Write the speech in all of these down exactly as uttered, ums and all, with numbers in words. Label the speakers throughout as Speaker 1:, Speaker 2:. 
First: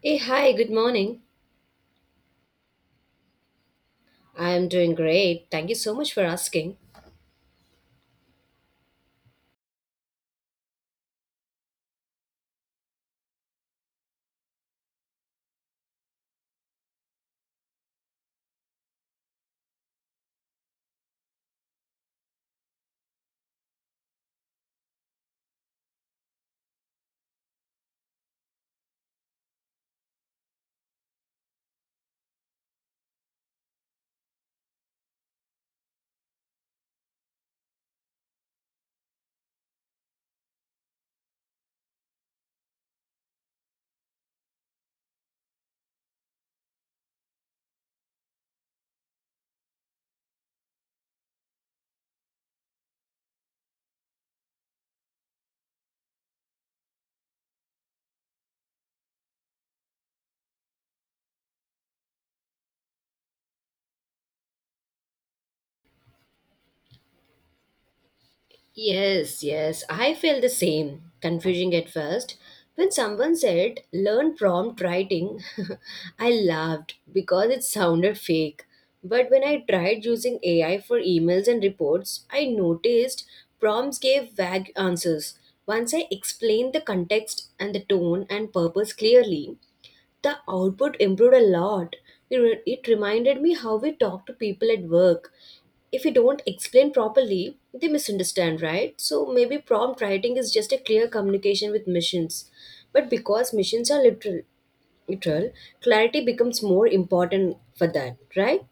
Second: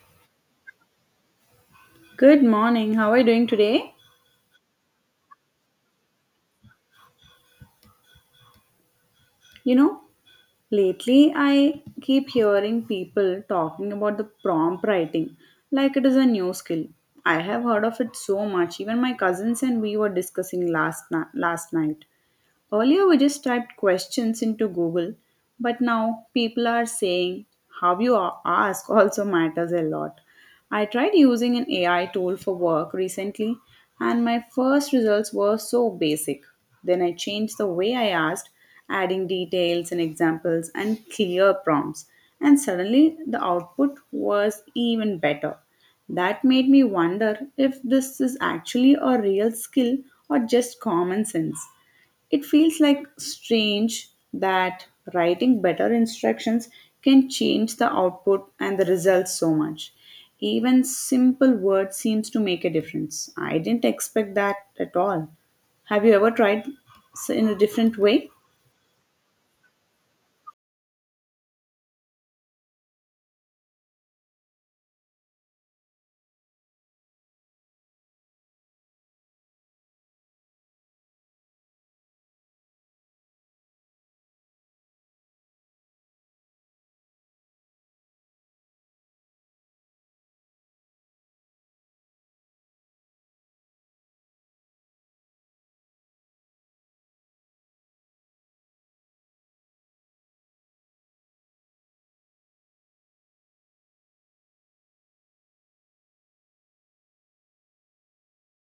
Speaker 1: Hey, hi, good morning.
Speaker 2: Good morning. How are you doing today?
Speaker 1: I'm doing great. Thank you so much for asking.
Speaker 2: You know, lately I keep hearing people talking about the prompt writing like it is a new skill. I have heard of it so much. Even my cousins and we were discussing last na- last night. Earlier, we just typed questions into Google, but now people are saying how you a- ask also matters a lot. I tried using an A I tool for work recently, and my first results were so basic. Then I changed the way I asked, adding details and examples and clear prompts, and suddenly the output was even better. That made me wonder if this is actually a real skill or just common sense. It feels like strange that writing better instructions can change the output and the results so much. Even simple words seems to make a difference. I didn't expect that at all. Have you ever tried s- in a different way?
Speaker 1: Yes, yes, I feel the same. Confusing at first. When someone said, learn prompt writing, I laughed because it sounded fake. But when I tried using A I for emails and reports, I noticed prompts gave vague answers. Once I explained the context and the tone and purpose clearly, the output improved a lot. It, re- it reminded me how we talk to people at work. If we don't explain properly, they misunderstand, right? So maybe prompt writing is just a clear communication with missions. But because missions are literal, literal clarity becomes more important for that, right?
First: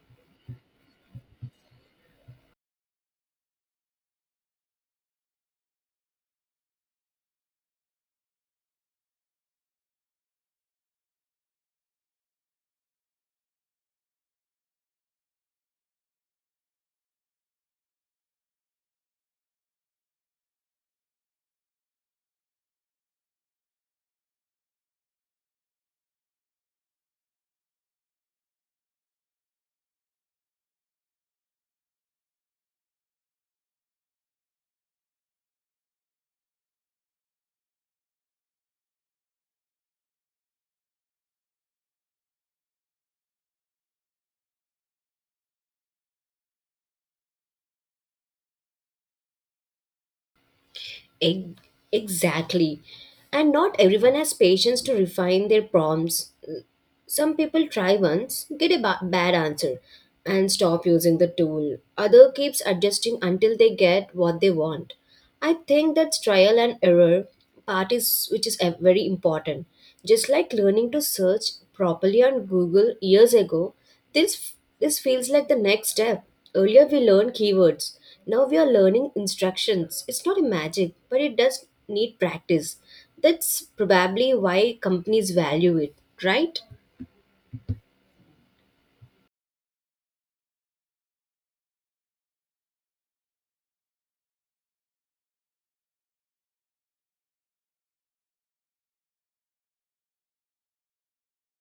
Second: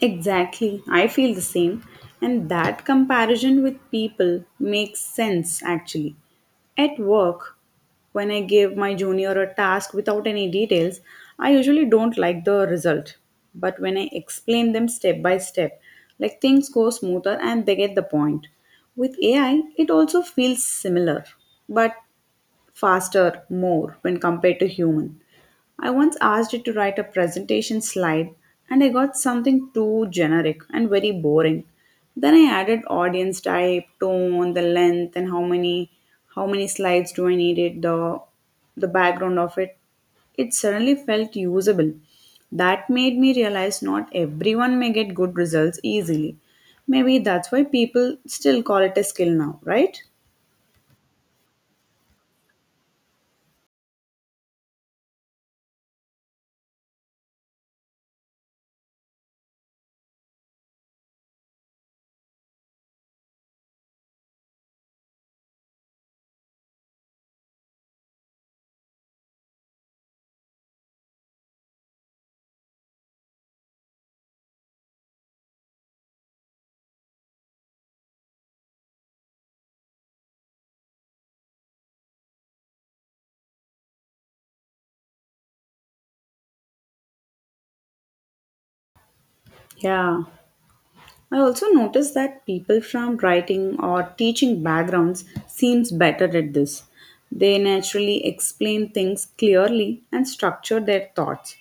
Speaker 2: Exactly. I feel the same. And that comparison with people makes sense actually. At work, when I give my junior a task without any details, I usually don't like the result. But when I explain them step by step, like things go smoother and they get the point. With A I, it also feels similar, but faster more when compared to human. I once asked it to write a presentation slide and I got something too generic and very boring. Then I added audience type, tone, the length and how many how many slides do I need it, the the background of it. It suddenly felt usable. That made me realize not everyone may get good results easily. Maybe that's why people still call it a skill now, right?
Speaker 1: Ex- Exactly. And not everyone has patience to refine their prompts. Some people try once, get a ba- bad answer, and stop using the tool. Other keeps adjusting until they get what they want. I think that's trial and error part is which is a- very important. Just like learning to search properly on Google years ago, this this feels like the next step. Earlier we learned keywords. Now we are learning instructions. It's not a magic, but it does need practice. That's probably why companies value it, right?
Speaker 2: Yeah. I also notice that people from writing or teaching backgrounds seems better at this. They naturally explain things clearly and structure their thoughts.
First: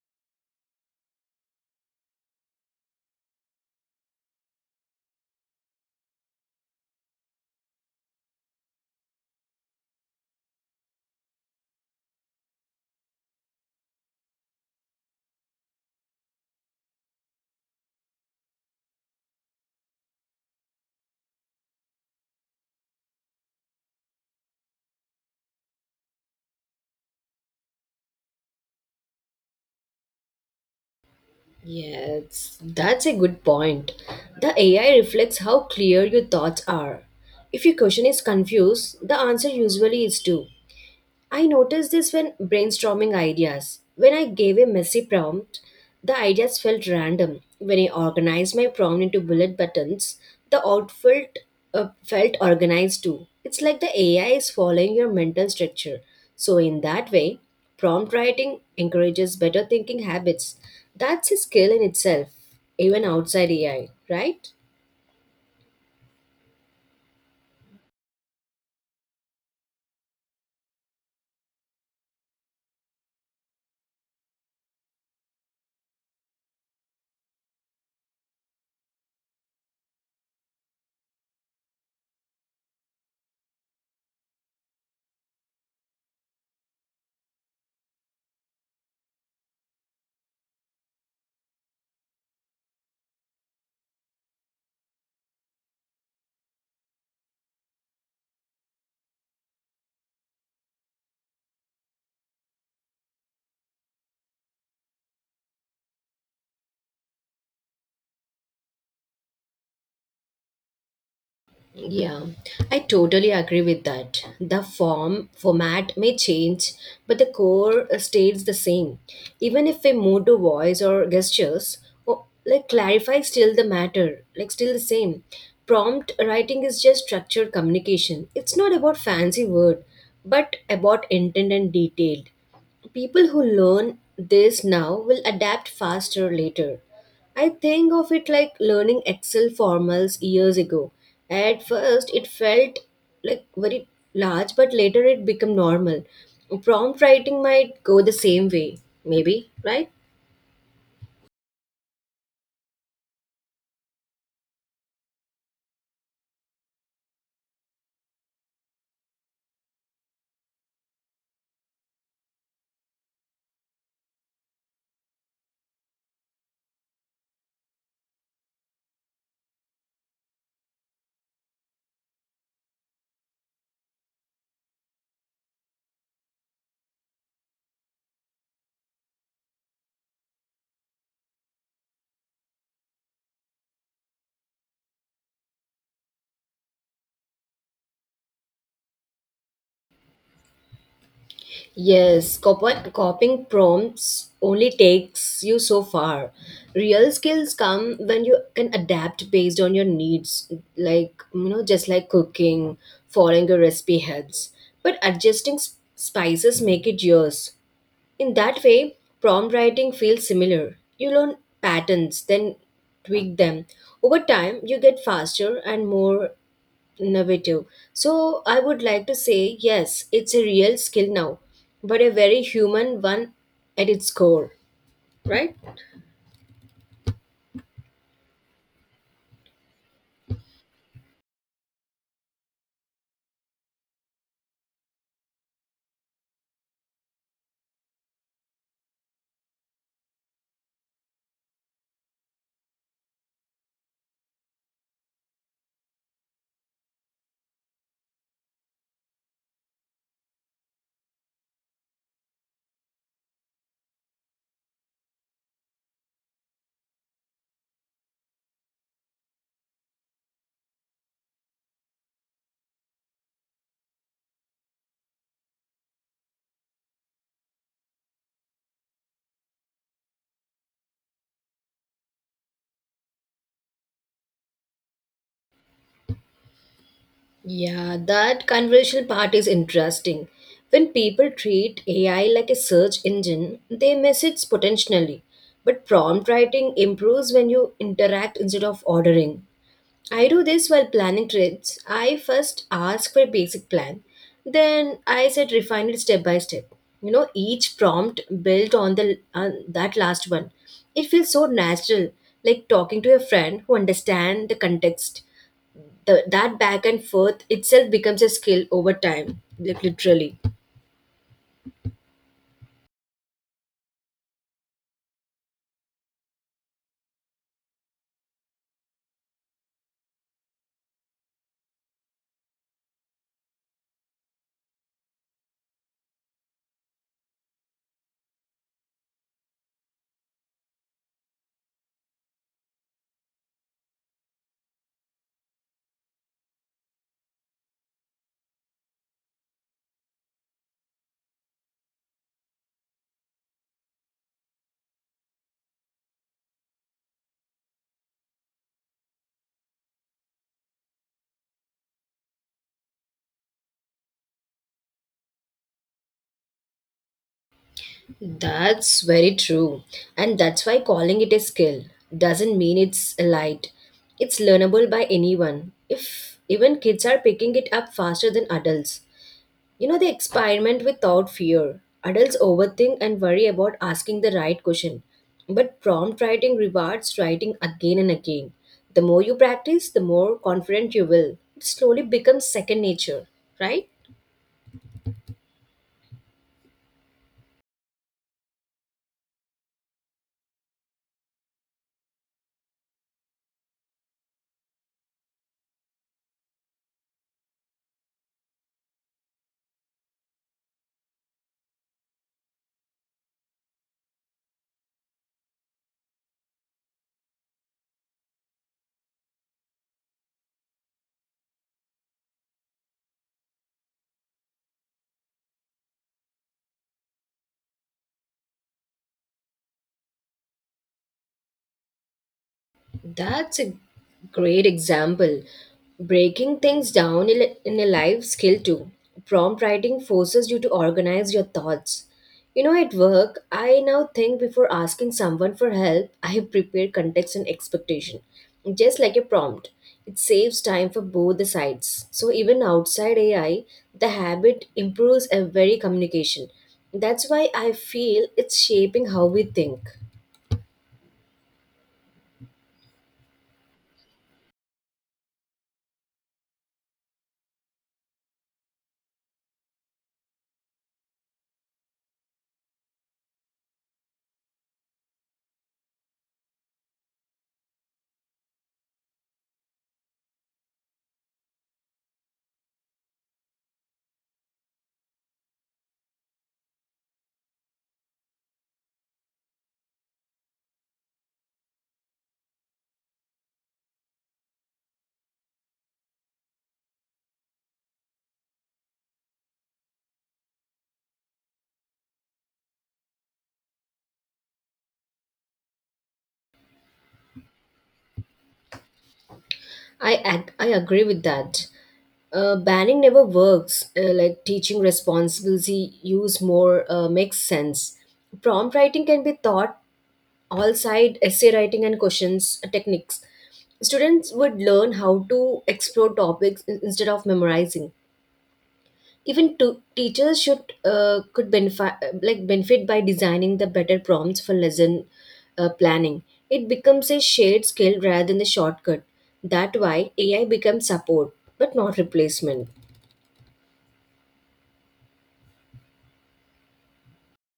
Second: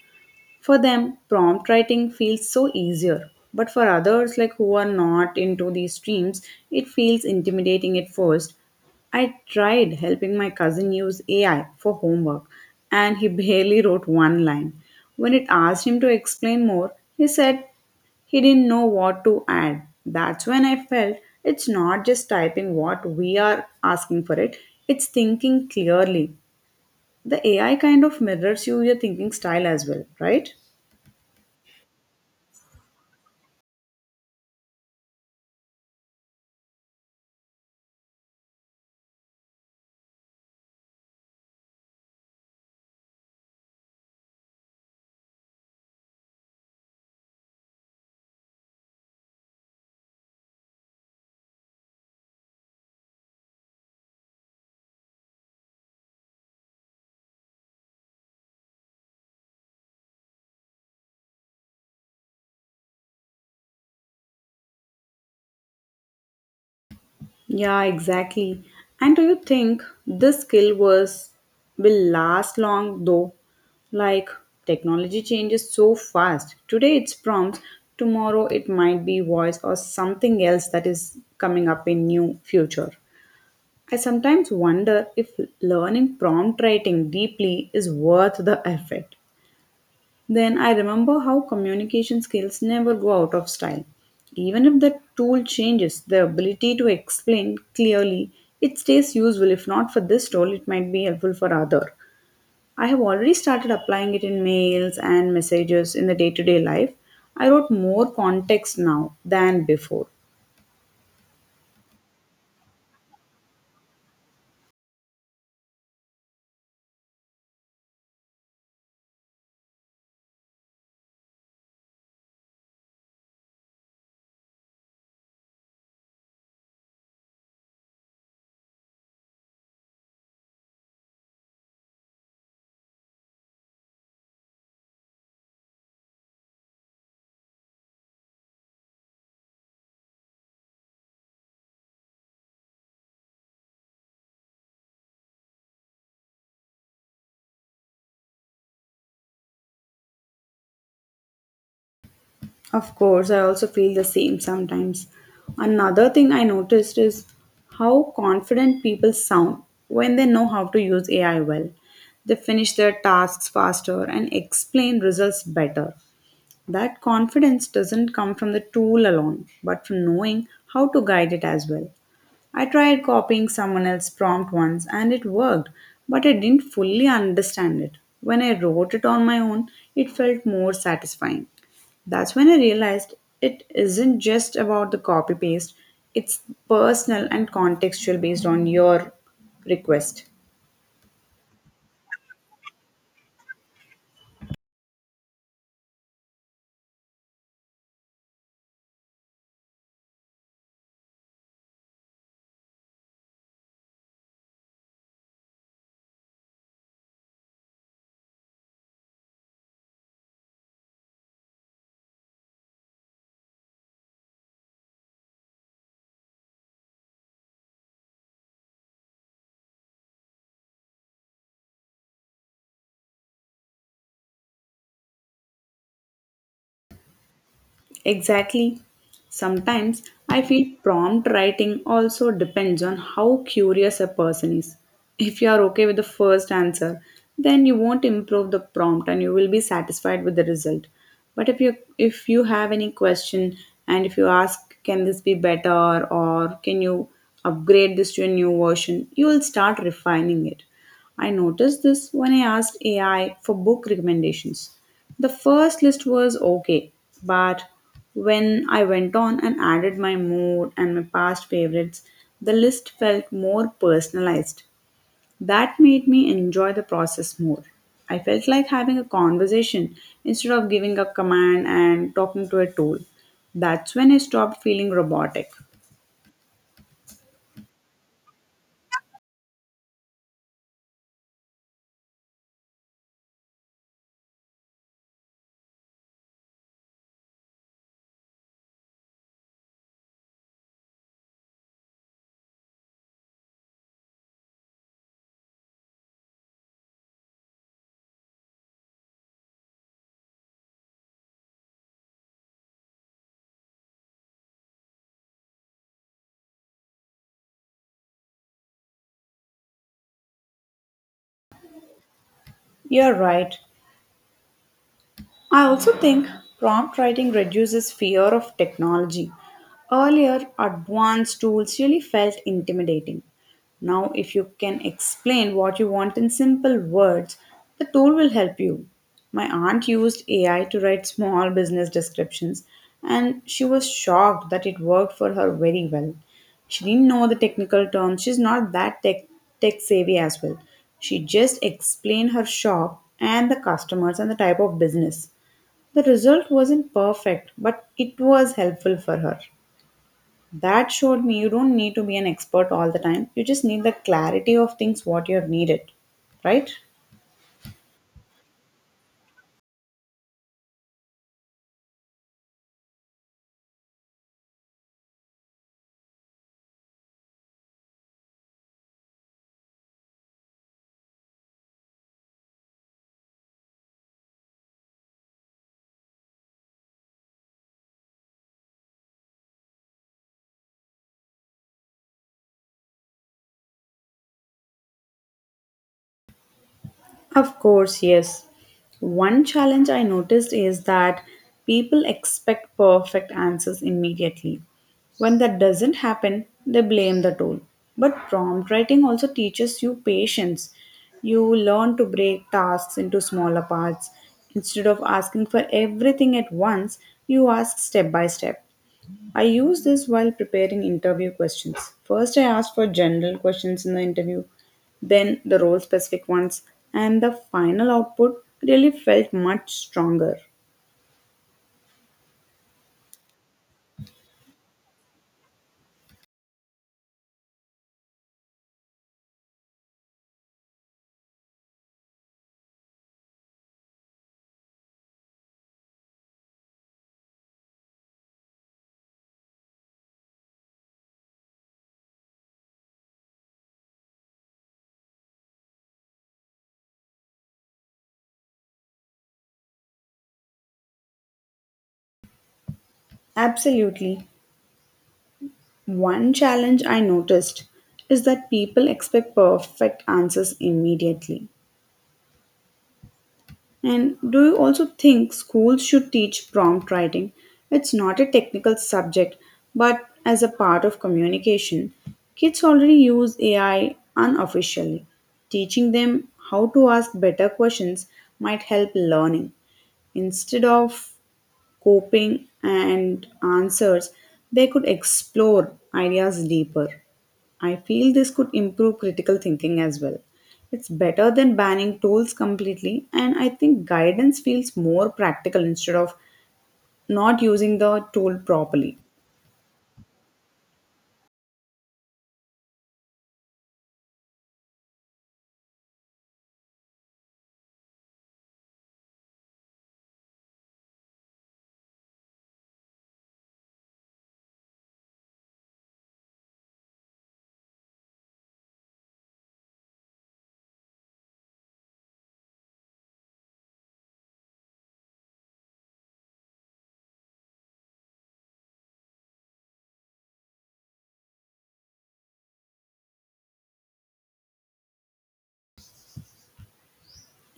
Speaker 2: For them, prompt writing feels so easier. But for others, like who are not into these streams, it feels intimidating at first. I tried helping my cousin use A I for homework, and he barely wrote one line. When it asked him to explain more, he said he didn't know what to add. That's when I felt it's not just typing what we are asking for it, it's thinking clearly. The A I kind of mirrors you, your thinking style as well, right?
Speaker 1: Yes, that's a good point. The A I reflects how clear your thoughts are. If your question is confused, the answer usually is too. I noticed this when brainstorming ideas. When I gave a messy prompt, the ideas felt random. When I organized my prompt into bullet buttons, the outfit uh, felt organized too. It's like the A I is following your mental structure. So, in that way, prompt writing encourages better thinking habits. That's a skill in itself, even outside A I, right?
Speaker 2: Yeah, exactly. And do you think this skill was will last long though? Like technology changes so fast. Today it's prompts, tomorrow it might be voice or something else that is coming up in new future. I sometimes wonder if learning prompt writing deeply is worth the effort. Then I remember how communication skills never go out of style. Even if the tool changes, the ability to explain clearly, it stays useful. If not for this tool, it might be helpful for other. I have already started applying it in mails and messages in the day-to-day life. I wrote more context now than before.
Speaker 1: Yeah, I totally agree with that. The form format may change, but the core uh, stays the same. Even if we move to voice or gestures, or like clarify still the matter, like still the same. Prompt writing is just structured communication. It's not about fancy word, but about intent and detail. People who learn this now will adapt faster later. I think of it like learning Excel formals years ago. At first, it felt like very large, but later it became normal. Prompt writing might go the same way, maybe, right?
Speaker 2: Of course, I also feel the same sometimes. Another thing I noticed is how confident people sound when they know how to use A I well. They finish their tasks faster and explain results better. That confidence doesn't come from the tool alone, but from knowing how to guide it as well. I tried copying someone else's prompt once and it worked, but I didn't fully understand it. When I wrote it on my own, it felt more satisfying. That's when I realized it isn't just about the copy paste, it's personal and contextual based on your request.
Speaker 1: Yes, cop- copying prompts only takes you so far. Real skills come when you can adapt based on your needs, like, you know, just like cooking, following your recipe helps. But adjusting sp- spices make it yours. In that way, prompt writing feels similar. You learn patterns, then tweak them. Over time, you get faster and more innovative. So I would like to say, yes, it's a real skill now, but a very human one at its core, right?
Speaker 2: Exactly. Sometimes I feel prompt writing also depends on how curious a person is. If you are okay with the first answer, then you won't improve the prompt and you will be satisfied with the result. But if you if you have any question and if you ask can this be better or can you upgrade this to a new version, you will start refining it. I noticed this when I asked A I for book recommendations. The first list was okay, but when I went on and added my mood and my past favorites, the list felt more personalized. That made me enjoy the process more. I felt like having a conversation instead of giving a command and talking to a tool. That's when I stopped feeling robotic.
Speaker 1: Yeah, that conversational part is interesting. When people treat A I like a search engine, they miss its potentially. But prompt writing improves when you interact instead of ordering. I do this while planning trips. I first ask for a basic plan, then I said refine it step by step. You know, each prompt built on the on that last one. It feels so natural, like talking to a friend who understands the context. The, that back and forth itself becomes a skill over time, like literally.
Speaker 2: You're right. I also think prompt writing reduces fear of technology. Earlier, advanced tools really felt intimidating. Now, if you can explain what you want in simple words, the tool will help you. My aunt used A I to write small business descriptions, and she was shocked that it worked for her very well. She didn't know the technical terms. She's not that tech tech savvy as well. She just explained her shop and the customers and the type of business. The result wasn't perfect, but it was helpful for her. That showed me you don't need to be an expert all the time. You just need the clarity of things what you have needed, right?
Speaker 1: That's very true. And that's why calling it a skill doesn't mean it's light. It's learnable by anyone. If even kids are picking it up faster than adults. You know, they experiment without fear. Adults overthink and worry about asking the right question. But prompt writing rewards writing again and again. The more you practice, the more confident you will. It slowly becomes second nature, right?
Speaker 2: Of course, yes. One challenge I noticed is that people expect perfect answers immediately. When that doesn't happen, they blame the tool. But prompt writing also teaches you patience. You learn to break tasks into smaller parts. Instead of asking for everything at once, you ask step by step. I use this while preparing interview questions. First, I ask for general questions in the interview, then the role specific ones, and the final output really felt much stronger.
Speaker 1: That's a great example. Breaking things down in in a live skill too. Prompt writing forces you to organize your thoughts. You know, at work, I now think before asking someone for help, I prepare context and expectation, just like a prompt. It saves time for both the sides. So even outside A I, the habit improves every communication. That's why I feel it's shaping how we think.
Speaker 2: Absolutely. One challenge I noticed is that people expect perfect answers immediately. And do you also think schools should teach prompt writing? It's not a technical subject, but as a part of communication. Kids already use A I unofficially. Teaching them how to ask better questions might help learning instead of coping, and answers, they could explore ideas deeper. I feel this could improve critical thinking as well. It's better than banning tools completely, and I think guidance feels more practical instead of not using the tool properly.
Speaker 1: I ag- I agree with that. Uh, banning never works. Uh, like teaching responsibility, use more uh, makes sense. Prompt writing can be taught all side essay writing and questions uh, techniques. Students would learn how to explore topics in- instead of memorizing. Even to, teachers should uh, could benefit uh, like benefit by designing the better prompts for lesson uh, planning. It becomes a shared skill rather than a shortcut. That why A I becomes support but not replacement.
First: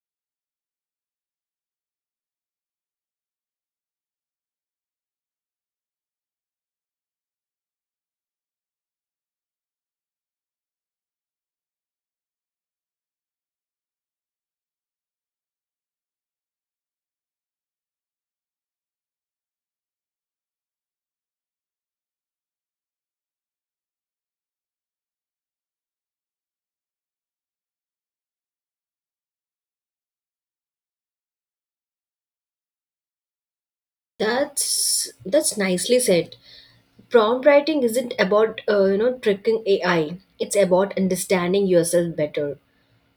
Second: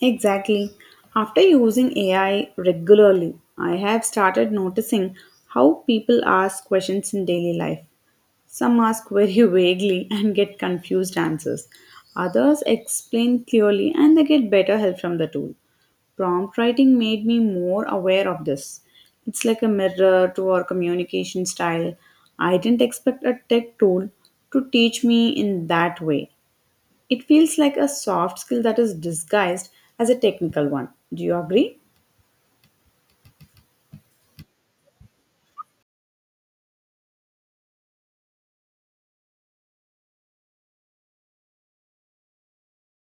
Speaker 2: Exactly. After using A I regularly, I have started noticing how people ask questions in daily life. Some ask very vaguely and get confused answers. Others explain clearly and they get better help from the tool. Prompt writing made me more aware of this. It's like a mirror to our communication style. I didn't expect a tech tool to teach me in that way. It feels like a soft skill that is disguised as a technical one. Do you agree?
Speaker 1: That's that's nicely said. Prompt writing isn't about uh, you know tricking A I. It's about understanding yourself better.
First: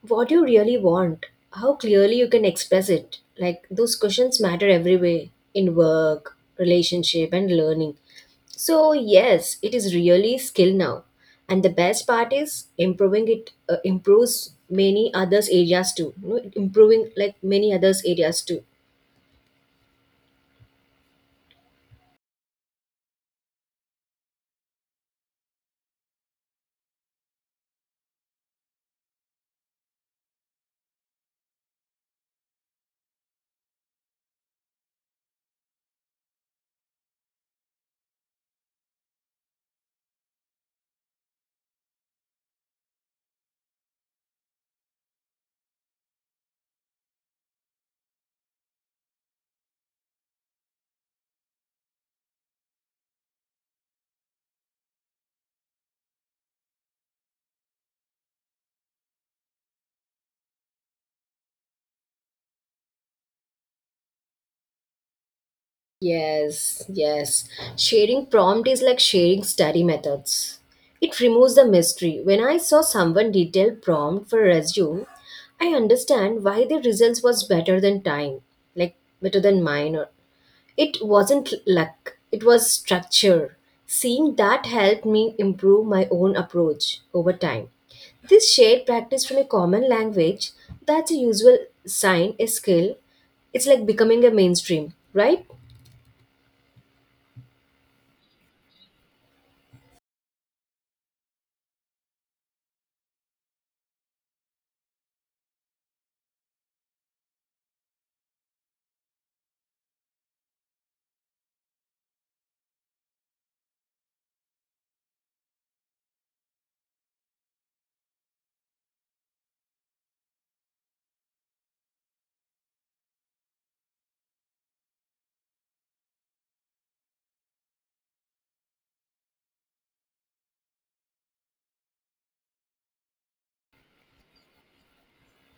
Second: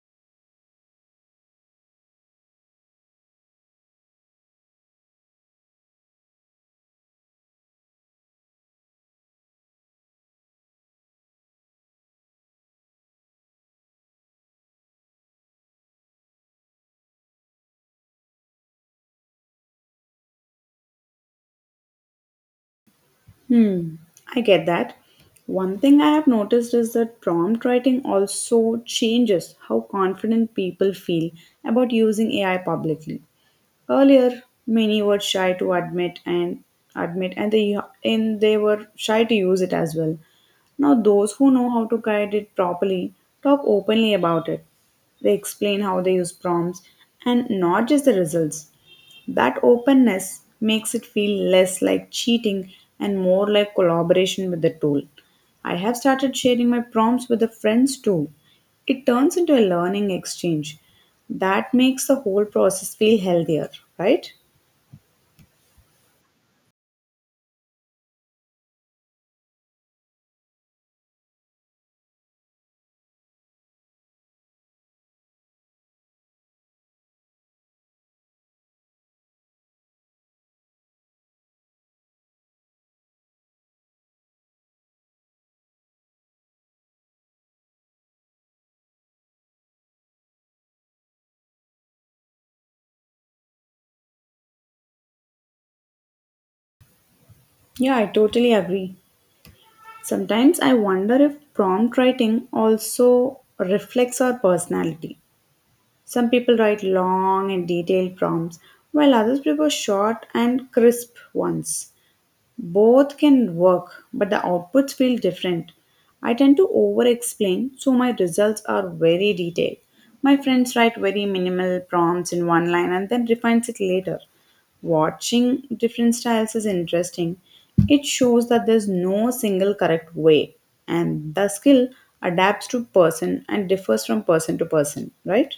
Speaker 1: What you really want, how clearly you can express it. Like those questions matter every way in work, relationship, and learning. So yes, it is really skill now, and the best part is improving it uh, improves many others areas too. You know, improving like many others areas too.
Speaker 2: Hmm, I get that. One thing I have noticed is that prompt writing also changes how confident people feel about using A I publicly. Earlier, many were shy to admit and admit and they and they were shy to use it as well. Now, those who know how to guide it properly talk openly about it. They explain how they use prompts and not just the results. That openness makes it feel less like cheating and more like collaboration with the tool. I have started sharing my prompts with the friends too. It turns into a learning exchange. That makes the whole process feel healthier, right?
Speaker 1: Yes, yes. Sharing prompt is like sharing study methods. It removes the mystery. When I saw someone detailed prompt for resume, I understand why the results was better than time, like better than mine. Or it wasn't luck. It was structure. Seeing that helped me improve my own approach over time. This shared practice from a common language, that's a usual sign, a skill. It's like becoming a mainstream, right?
Speaker 2: Yeah, I totally agree. Sometimes I wonder if prompt writing also reflects our personality. Some people write long and detailed prompts, while others prefer short and crisp ones. Both can work, but the outputs feel different. I tend to over explain, so my results are very detailed. My friends write very minimal prompts in one line and then refines it later. Watching different styles is interesting. It shows that there's no single correct way, and the skill adapts to person and differs from person to person, right?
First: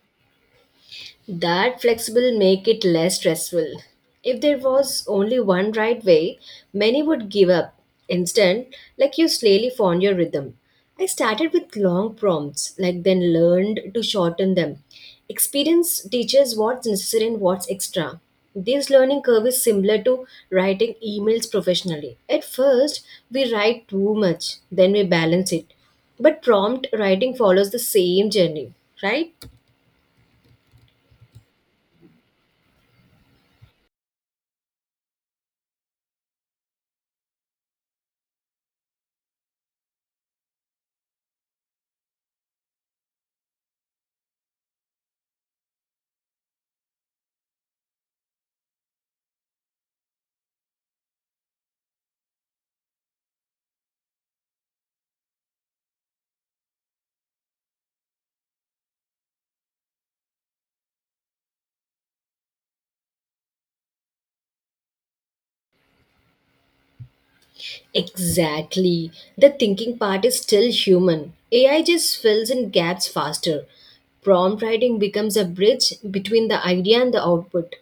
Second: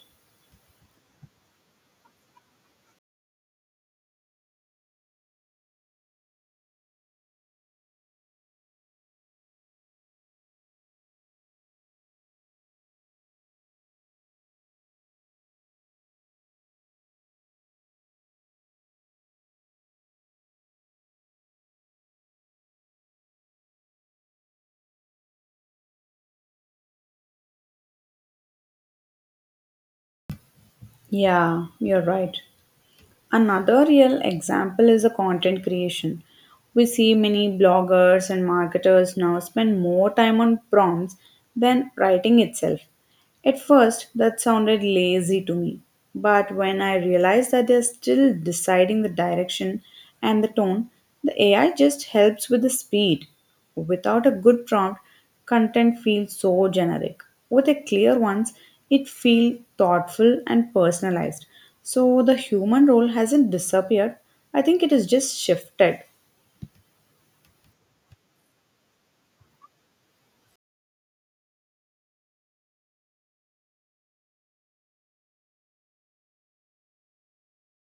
Speaker 1: That flexible make it less stressful. If there was only one right way, many would give up. Instead, like you slowly found your rhythm. I started with long prompts, like then learned to shorten them. Experience teaches what's necessary and what's extra. This learning curve is similar to writing emails professionally. At first, we write too much, then we balance it. But prompt writing follows the same journey, right?
Speaker 2: Yeah, you're right. Another real example is the content creation. We see many bloggers and marketers now spend more time on prompts than writing itself. At first, that sounded lazy to me, but when I realized that they're still deciding the direction and the tone, the A I just helps with the speed. Without a good prompt, content feels so generic. With a clear ones, it feels thoughtful and personalized. So the human role hasn't disappeared. I think it is just shifted.
Speaker 1: Exactly. The thinking part is still human. A I just fills in gaps faster. Prompt writing becomes a bridge between the idea and the output.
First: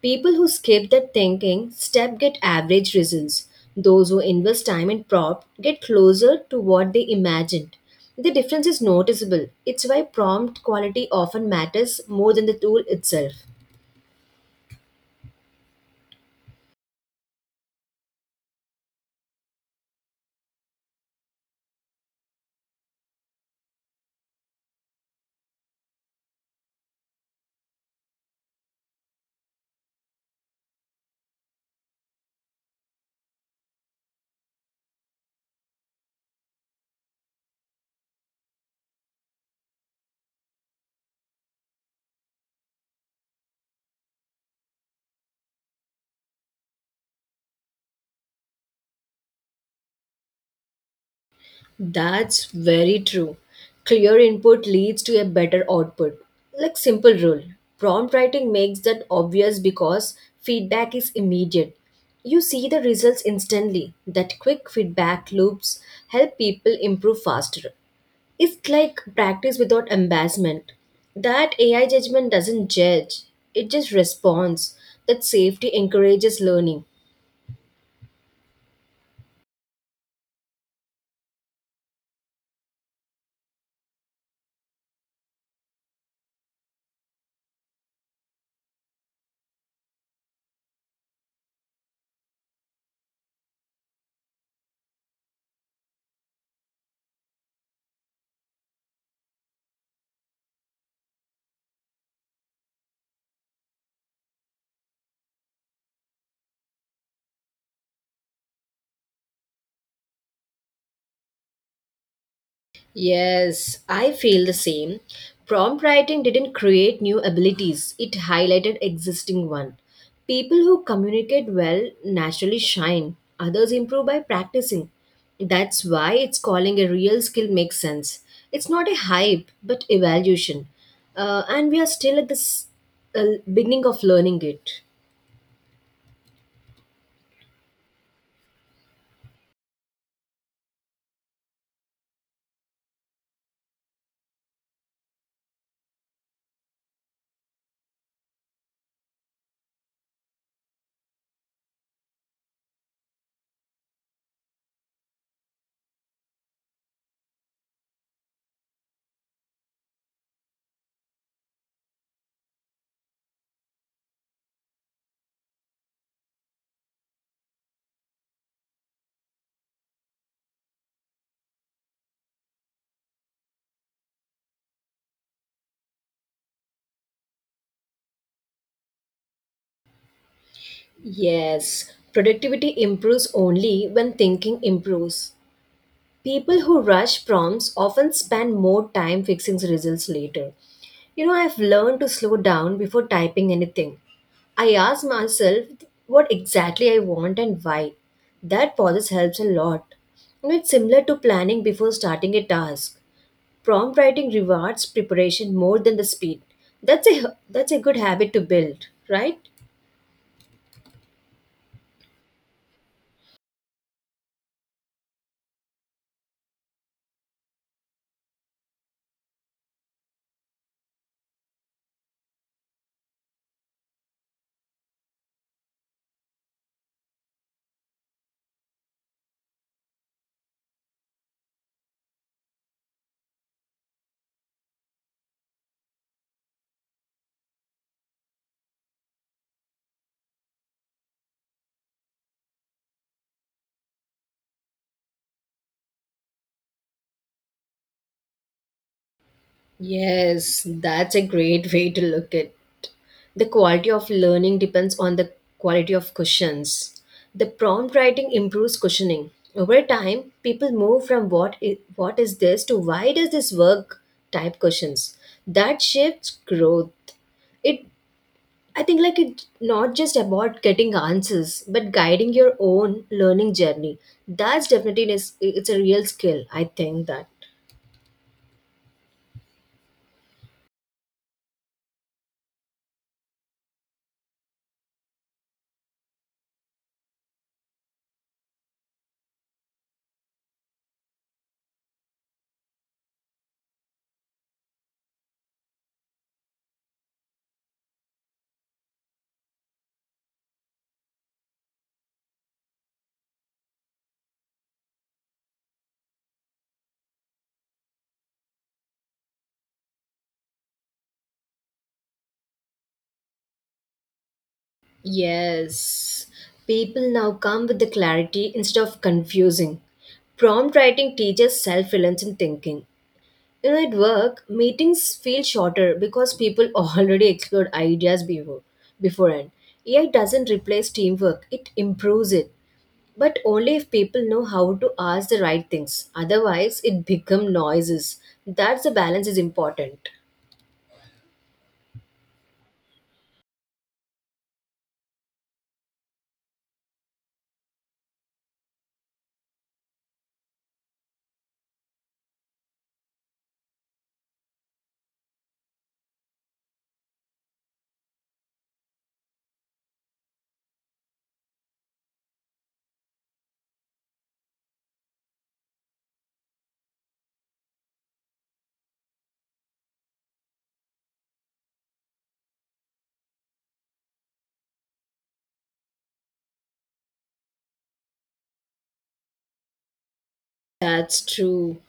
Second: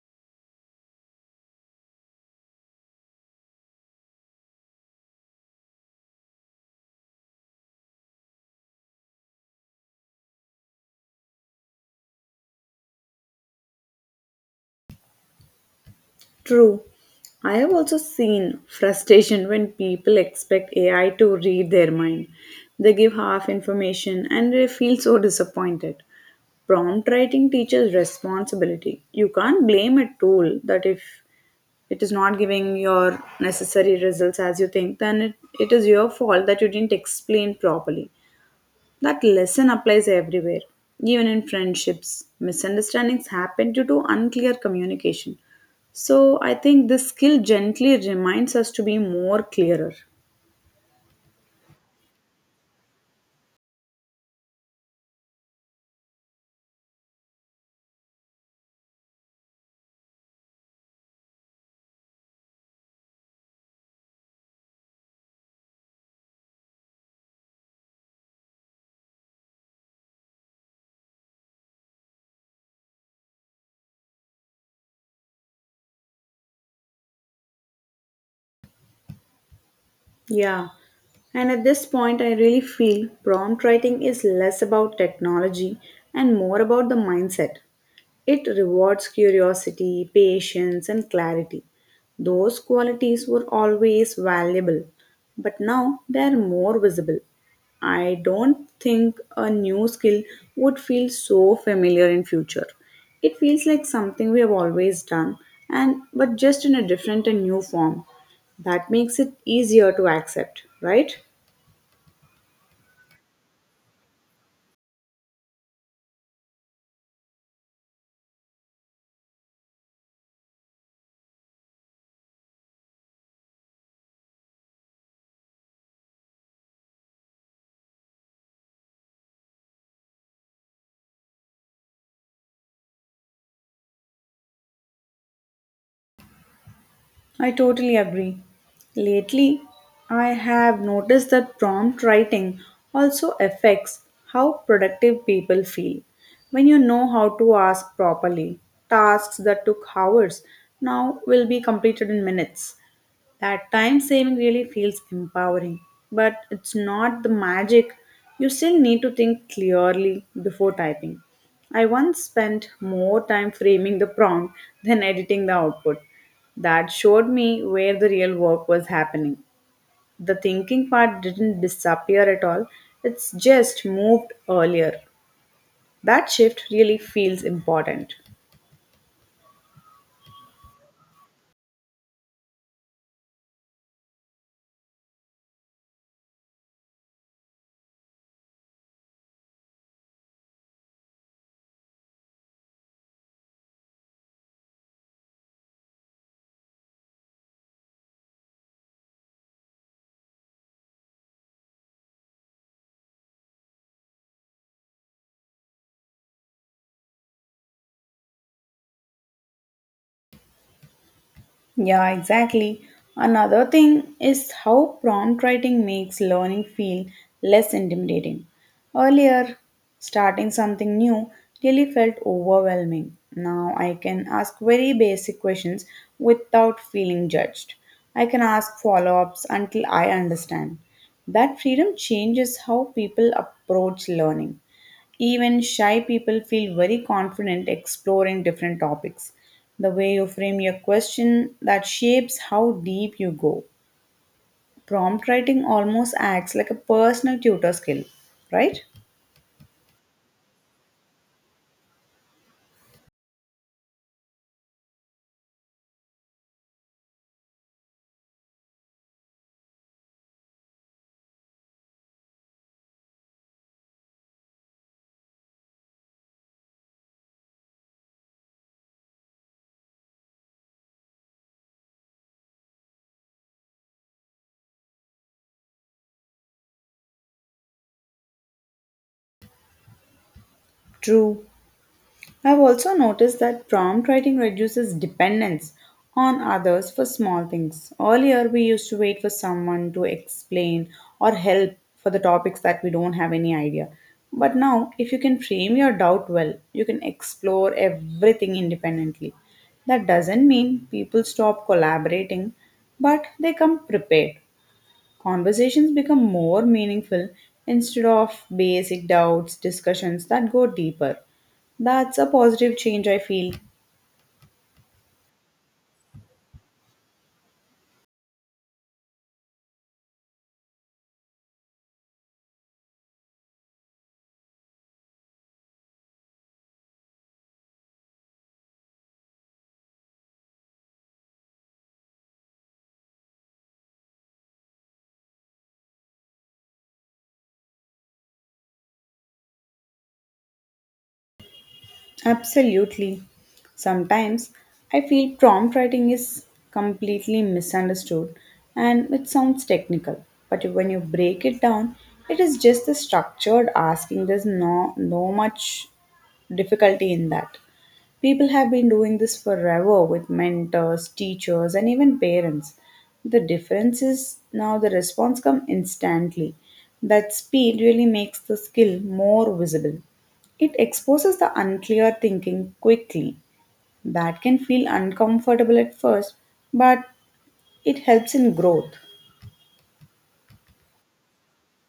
Speaker 1: People who skip that thinking step get average results. Those who invest time in prompt get closer to what they imagined. The difference is noticeable. It's why prompt quality often matters more than the tool itself.
Speaker 2: True. I have also seen frustration when people expect A I to read their mind. They give half information and they feel so disappointed. Prompt writing teaches responsibility. You can't blame a tool that if it is not giving your necessary results as you think, then it, it is your fault that you didn't explain properly. That lesson applies everywhere, even in friendships. Misunderstandings happen due to unclear communication. So I think this skill gently reminds us to be more clearer.
Speaker 1: That's very true. Clear input leads to a better output. Like simple rule. Prompt writing makes that obvious because feedback is immediate. You see the results instantly. That quick feedback loops help people improve faster. It's like practice without embarrassment. That A I judgment doesn't judge, it just responds. That safety encourages learning.
Speaker 2: Yeah. And at this point, I really feel prompt writing is less about technology and more about the mindset. It rewards curiosity, patience, and clarity. Those qualities were always valuable, but now they are more visible. I don't think a new skill would feel so familiar in future. It feels like something we have always done and but just in a different and new form. That makes it easier to accept, right?
Speaker 1: Yes, I feel the same. Prompt writing didn't create new abilities, it highlighted existing one. People who communicate well naturally shine, others improve by practicing. That's why it's calling a real skill makes sense. It's not a hype, but evaluation. Uh, and we are still at this uh, beginning of learning it.
Speaker 2: I totally agree. Lately, I have noticed that prompt writing also affects how productive people feel. When you know how to ask properly, tasks that took hours now will be completed in minutes. That time saving really feels empowering, but it's not the magic. You still need to think clearly before typing. I once spent more time framing the prompt than editing the output. That showed me where the real work was happening. The thinking part didn't disappear at all, it's just moved earlier. That shift really feels important.
Speaker 1: Yes, productivity improves only when thinking improves. People who rush prompts often spend more time fixing results later. You know, I've learned to slow down before typing anything. I ask myself what exactly I want and why. That process helps a lot. You know, it's similar to planning before starting a task. Prompt writing rewards preparation more than the speed. That's a that's a good habit to build, right?
Speaker 2: Yeah, exactly. Another thing is how prompt writing makes learning feel less intimidating. Earlier, starting something new really felt overwhelming. Now I can ask very basic questions without feeling judged. I can ask follow ups until I understand. That freedom changes how people approach learning. Even shy people feel very confident exploring different topics. The way you frame your question that shapes how deep you go. Prompt writing almost acts like a personal tutor skill, right?
Speaker 1: Yes, that's a great way to look at. The quality of learning depends on the quality of questions. The prompt writing improves cushioning. Over time, people move from what is, what is this to why does this work type questions. That shifts growth. It I think like it's not just about getting answers but guiding your own learning journey. That's definitely is it's a real skill. I think that.
Speaker 2: True. I've also noticed that prompt writing reduces dependence on others for small things. Earlier, we used to wait for someone to explain or help for the topics that we don't have any idea. But now, if you can frame your doubt well, you can explore everything independently. That doesn't mean people stop collaborating, but they come prepared. Conversations become more meaningful instead of basic doubts, discussions that go deeper. That's a positive change, I feel.
Speaker 1: Yes, people now come with the clarity instead of confusing. Prompt writing teaches self reliance and thinking. You know, at work, meetings feel shorter because people already explored ideas before beforehand. A I doesn't replace teamwork, it improves it. But only if people know how to ask the right things. Otherwise, it becomes noises. That's the balance is important.
Speaker 2: Absolutely. Sometimes I feel prompt writing is completely misunderstood and it sounds technical, but when you break it down, it is just the structured asking. There's no, no much difficulty in that. People have been doing this forever with mentors, teachers, and even parents. The difference is now the response comes instantly. That speed really makes the skill more visible. It exposes the unclear thinking quickly. That can feel uncomfortable at first, but it helps in growth.
Speaker 1: That's true.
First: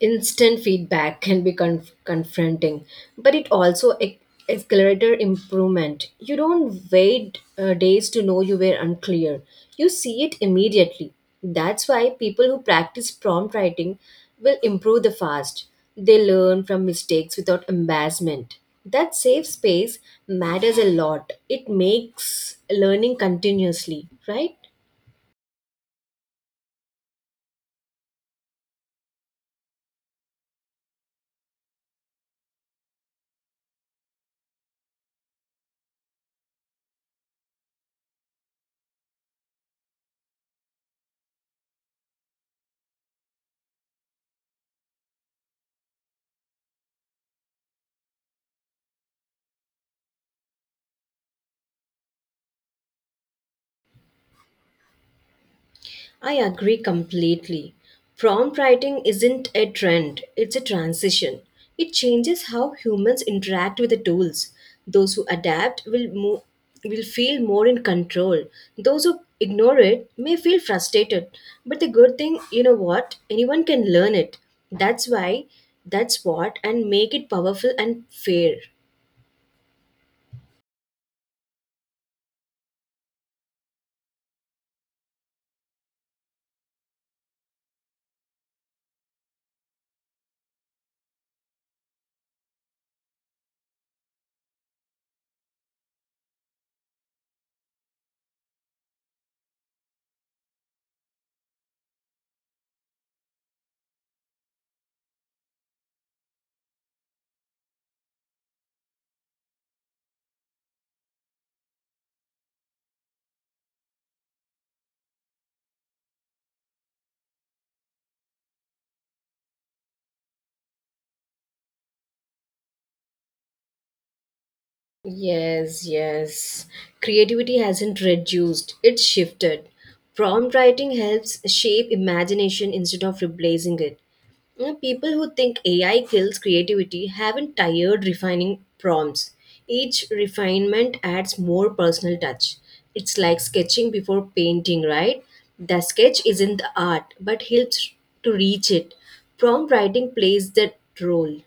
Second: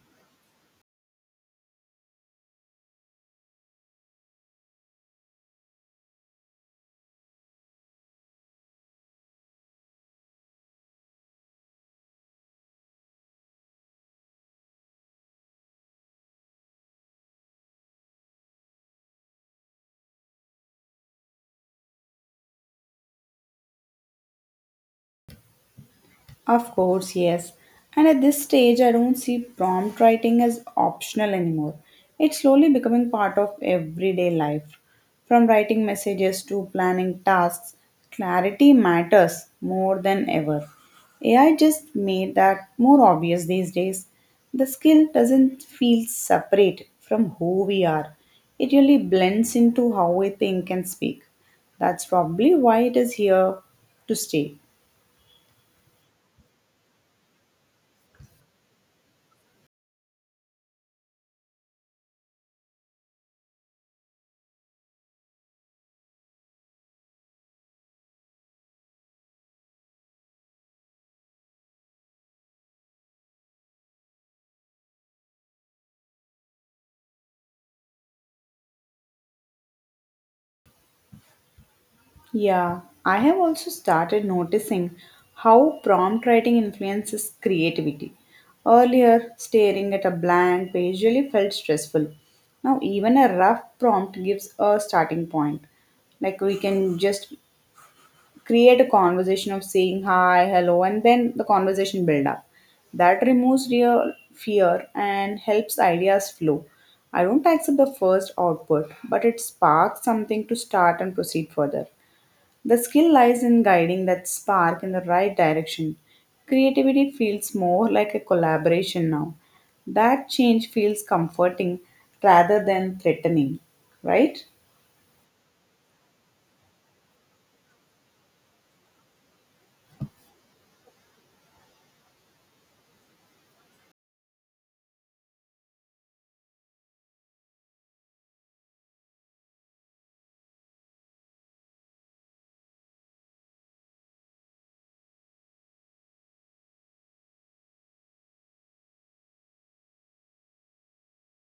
Speaker 1: Instant feedback can be conf- confronting, but it also ac- accelerates improvement. You don't wait uh, days to know you were unclear. You see it immediately. That's why people who practice prompt writing will improve the fast. They learn from mistakes without embarrassment. That safe space matters a lot. It makes learning continuously, right?
Speaker 2: Of course, yes. And at this stage, I don't see prompt writing as optional anymore. It's slowly becoming part of everyday life. From writing messages to planning tasks, clarity matters more than ever. A I just made that more obvious these days. The skill doesn't feel separate from who we are, it really blends into how we think and speak. That's probably why it is here to stay.
Speaker 1: I agree completely. Prompt writing isn't a trend, it's a transition. It changes how humans interact with the tools. Those who adapt will mo- will feel more in control. Those who ignore it may feel frustrated. But the good thing, you know what? Anyone can learn it. That's why that's what and make it powerful and fair.
Speaker 2: Yeah, I have also started noticing how prompt writing influences creativity. Earlier, staring at a blank page really felt stressful. Now, even a rough prompt gives a starting point. Like we can just create a conversation of saying hi, hello, and then the conversation build up. That removes real fear and helps ideas flow. I don't accept the first output, but it sparks something to start and proceed further. The skill lies in guiding that spark in the right direction. Creativity feels more like a collaboration now. That change feels comforting rather than threatening, right?
Speaker 1: Yes, yes. Creativity hasn't reduced, it's shifted. Prompt writing helps shape imagination instead of replacing it. You know, people who think A I kills creativity haven't tired refining prompts. Each refinement adds more personal touch. It's like sketching before painting, right? The sketch isn't the art, but helps to reach it. Prompt writing plays that role.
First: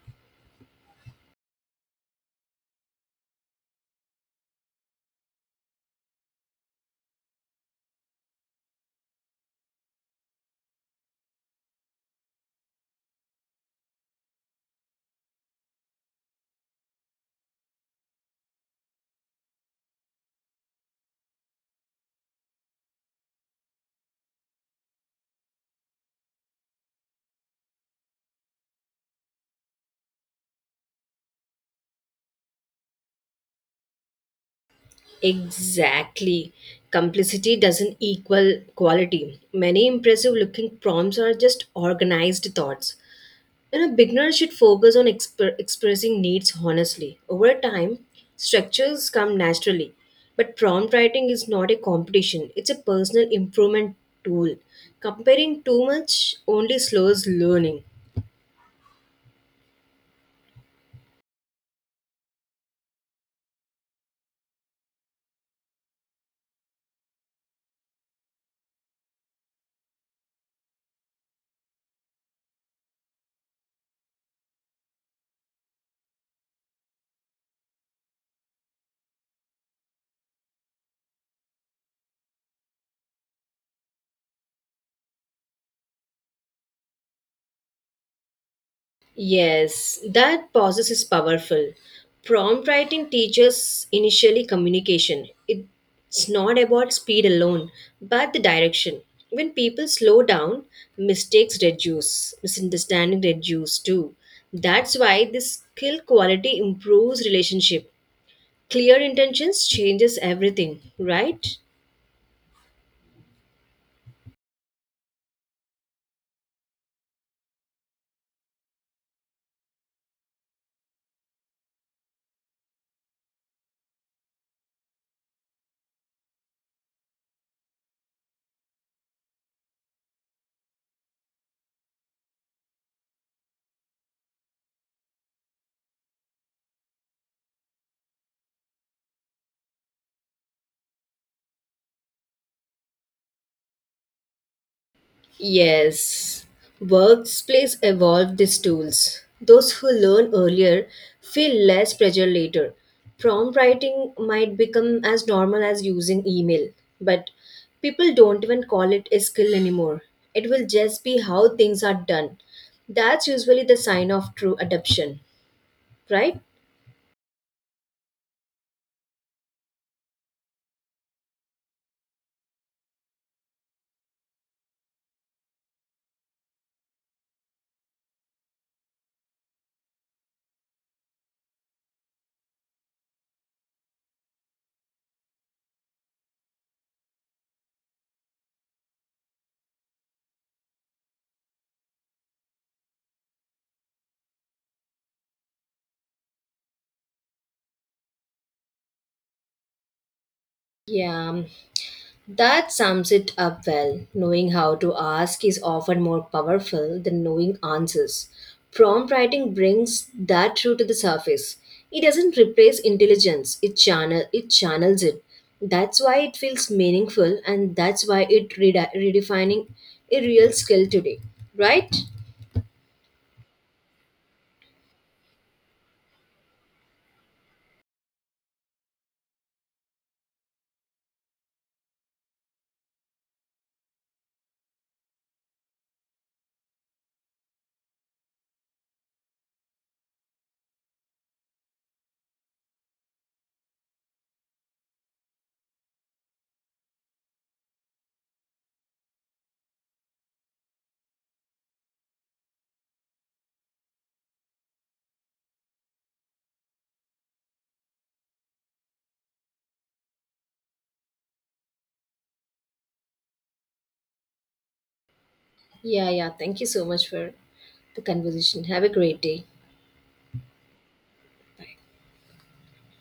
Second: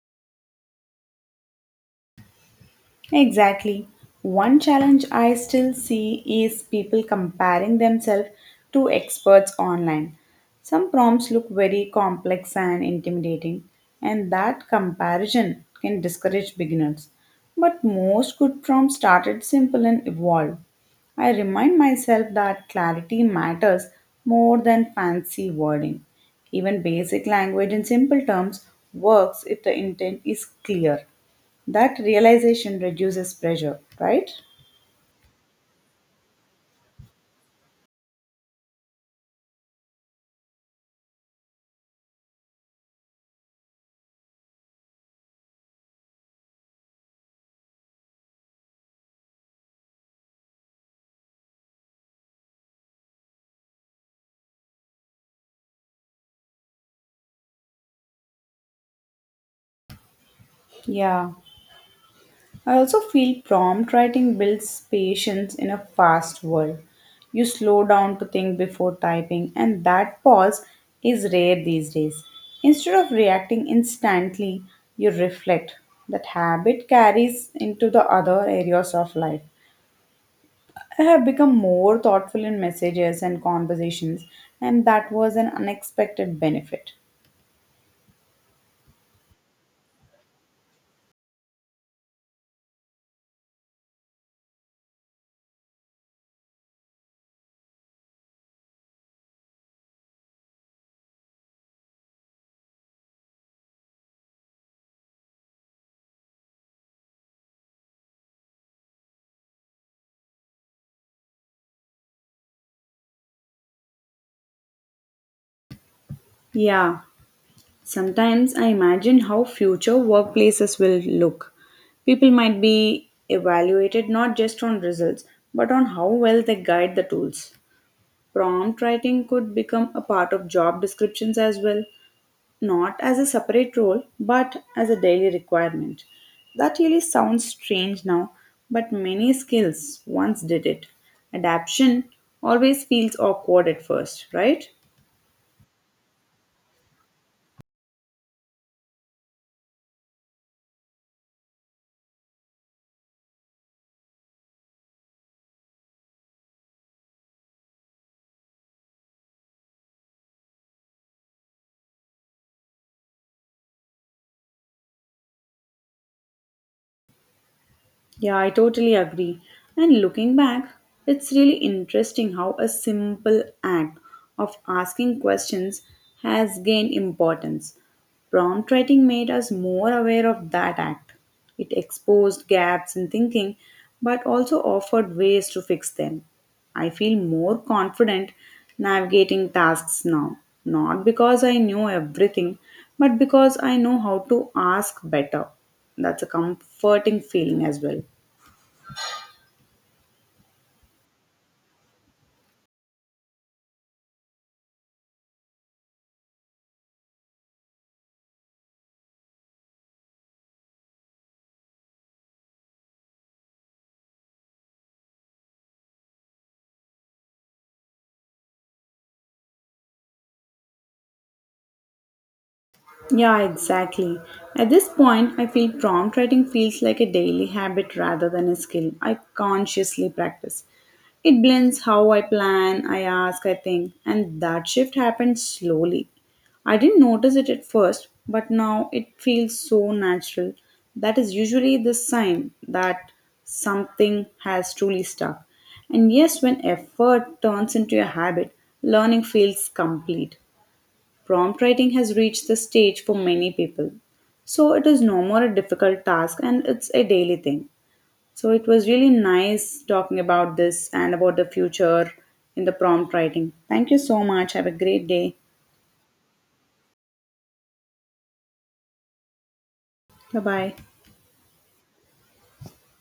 Speaker 2: Exactly. One challenge I still see is people comparing themselves to experts online. Some prompts look very complex and intimidating, and that comparison can discourage beginners. But most good prompts started simple and evolved. I remind myself that clarity matters more than fancy wording. Even basic language in simple terms works if the intent is clear. That realization reduces pressure, right?
Speaker 1: Exactly. Complicity doesn't equal quality. Many impressive looking prompts are just organized thoughts. You know, beginners should focus on exp- expressing needs honestly. Over time, structures come naturally. But prompt writing is not a competition, it's a personal improvement tool. Comparing too much only slows learning.
Speaker 2: Yeah. I also feel prompt writing builds patience in a fast world. You slow down to think before typing, and that pause is rare these days. Instead of reacting instantly, you reflect. That habit carries into the other areas of life. I have become more thoughtful in messages and conversations, and that was an unexpected benefit.
Speaker 1: Yes, that process is powerful. Prompt writing teaches initially communication. It's not about speed alone, but the direction. When people slow down, mistakes reduce, misunderstanding reduce too. That's why this skill quality improves relationship. Clear intentions changes everything, right?
Speaker 2: Yeah. Sometimes I imagine how future workplaces will look. People might be evaluated not just on results, but on how well they guide the tools. Prompt writing could become a part of job descriptions as well, not as a separate role, but as a daily requirement. That really sounds strange now, but many skills once did it. Adaption always feels awkward at first, right?
Speaker 1: Yes, workplace evolve these tools. Those who learn earlier feel less pressure later. Prompt writing might become as normal as using email, but people don't even call it a skill anymore. It will just be how things are done. That's usually the sign of true adoption, right?
Speaker 2: Yeah, I totally agree. And looking back, it's really interesting how a simple act of asking questions has gained importance. Prompt writing made us more aware of that act. It exposed gaps in thinking but also offered ways to fix them. I feel more confident navigating tasks now, not because I know everything, but because I know how to ask better. That's a comforting feeling as well.
Speaker 1: Yeah. That sums it up well. Knowing how to ask is often more powerful than knowing answers. Prompt writing brings that true to the surface. It doesn't replace intelligence, it channel it channels it. That's why it feels meaningful and that's why it redi- redefining a real skill today. Right?
Speaker 2: Yeah, exactly. At this point, I feel prompt writing feels like a daily habit rather than a skill I consciously practice. It blends how I plan, I ask, I think, and that shift happens slowly. I didn't notice it at first, but now it feels so natural. That is usually the sign that something has truly stuck. And yes, when effort turns into a habit, learning feels complete. Prompt writing has reached the stage for many people. So it is no more a difficult task and it's a daily thing. So it was really nice talking about this and about the future in the prompt writing. Thank you so much. Have a great day.
Speaker 1: Yeah, yeah. Thank you so much for the conversation. Have a great day.
Speaker 2: Bye bye.